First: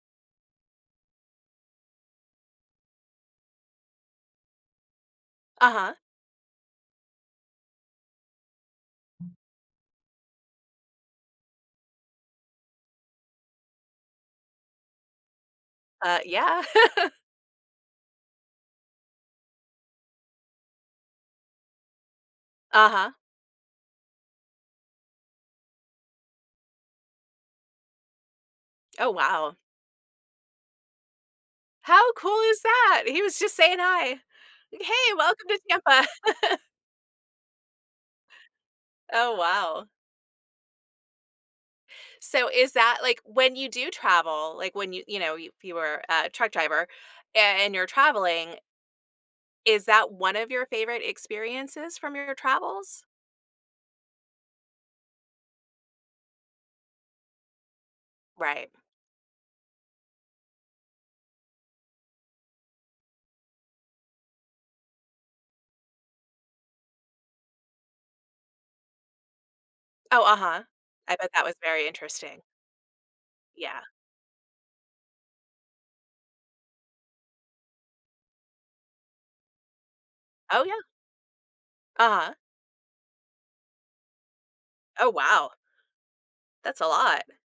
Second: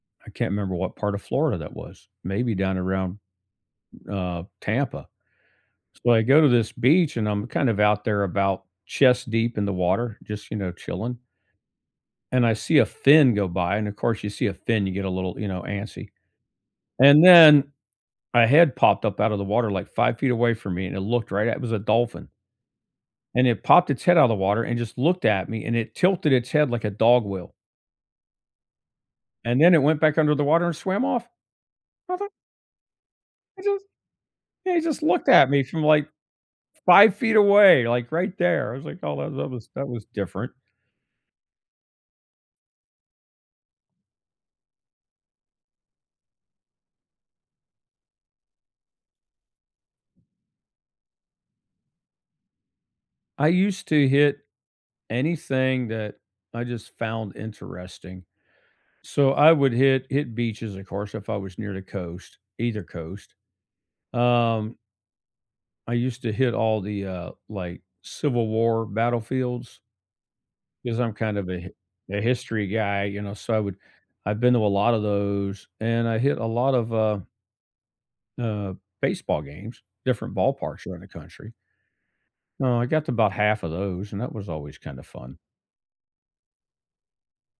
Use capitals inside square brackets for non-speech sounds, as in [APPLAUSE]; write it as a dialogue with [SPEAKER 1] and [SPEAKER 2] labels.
[SPEAKER 1] I can't remember what part of Florida that was. Maybe down around, uh, Tampa;
[SPEAKER 2] Uh-huh?
[SPEAKER 1] so, I go to this beach, and I'm kind of out there about chest deep in the water just, you know, chilling and I see a fin go by, and of course, you see a fin, you get a little, you know, antsy;
[SPEAKER 2] Uh, yeah. [LAUGHS]
[SPEAKER 1] and then, a head popped up out of the water, like 5 feet away from me, and it looked right at it was a dolphin,
[SPEAKER 2] Uh-huh.
[SPEAKER 1] and it popped its head out of the water and just looked at me, and it tilted its head like a dog will
[SPEAKER 2] Oh, wow.
[SPEAKER 1] and then it went back under the water and swam off.
[SPEAKER 2] How
[SPEAKER 1] I ju
[SPEAKER 2] cool is that? He was just
[SPEAKER 1] I
[SPEAKER 2] saying
[SPEAKER 1] just
[SPEAKER 2] "Hi!" and
[SPEAKER 1] Yeah, he just
[SPEAKER 2] "Hey,
[SPEAKER 1] looked
[SPEAKER 2] welcome
[SPEAKER 1] at
[SPEAKER 2] to
[SPEAKER 1] me from,
[SPEAKER 2] Tampa."
[SPEAKER 1] like,
[SPEAKER 2] [LAUGHS]
[SPEAKER 1] 5 feet away, like right there. I was like, "Oh, well,
[SPEAKER 2] Oh,
[SPEAKER 1] that was that
[SPEAKER 2] wow.
[SPEAKER 1] was different."
[SPEAKER 2] So, is that like when you do travel, like, when you, you know, you if you were a truck driver a and you're traveling is that one of your favorite experiences from your travels?
[SPEAKER 1] I used to hit anything that I just found interesting;
[SPEAKER 2] Right.
[SPEAKER 1] so, I would hit hit beaches, of course, if I was near the coast, either coast. Um I used to hit all the, uh, like, civil war battlefields
[SPEAKER 2] Oh, uh-huh.
[SPEAKER 1] 'cause I'm
[SPEAKER 2] I bet
[SPEAKER 1] kind
[SPEAKER 2] that
[SPEAKER 1] of
[SPEAKER 2] was
[SPEAKER 1] a hi
[SPEAKER 2] very
[SPEAKER 1] a
[SPEAKER 2] interesting.
[SPEAKER 1] history guy, you know, so I would
[SPEAKER 2] Yeah.
[SPEAKER 1] I've been to a lotta those, and I hit a lot of, uh uh, baseball games, different
[SPEAKER 2] Oh, yeah.
[SPEAKER 1] ballparks around the country.
[SPEAKER 2] Uh-huh.
[SPEAKER 1] Uh, I got to 'bout half of those, and that was always kinda
[SPEAKER 2] Oh,
[SPEAKER 1] fun.
[SPEAKER 2] wow. That's a lot.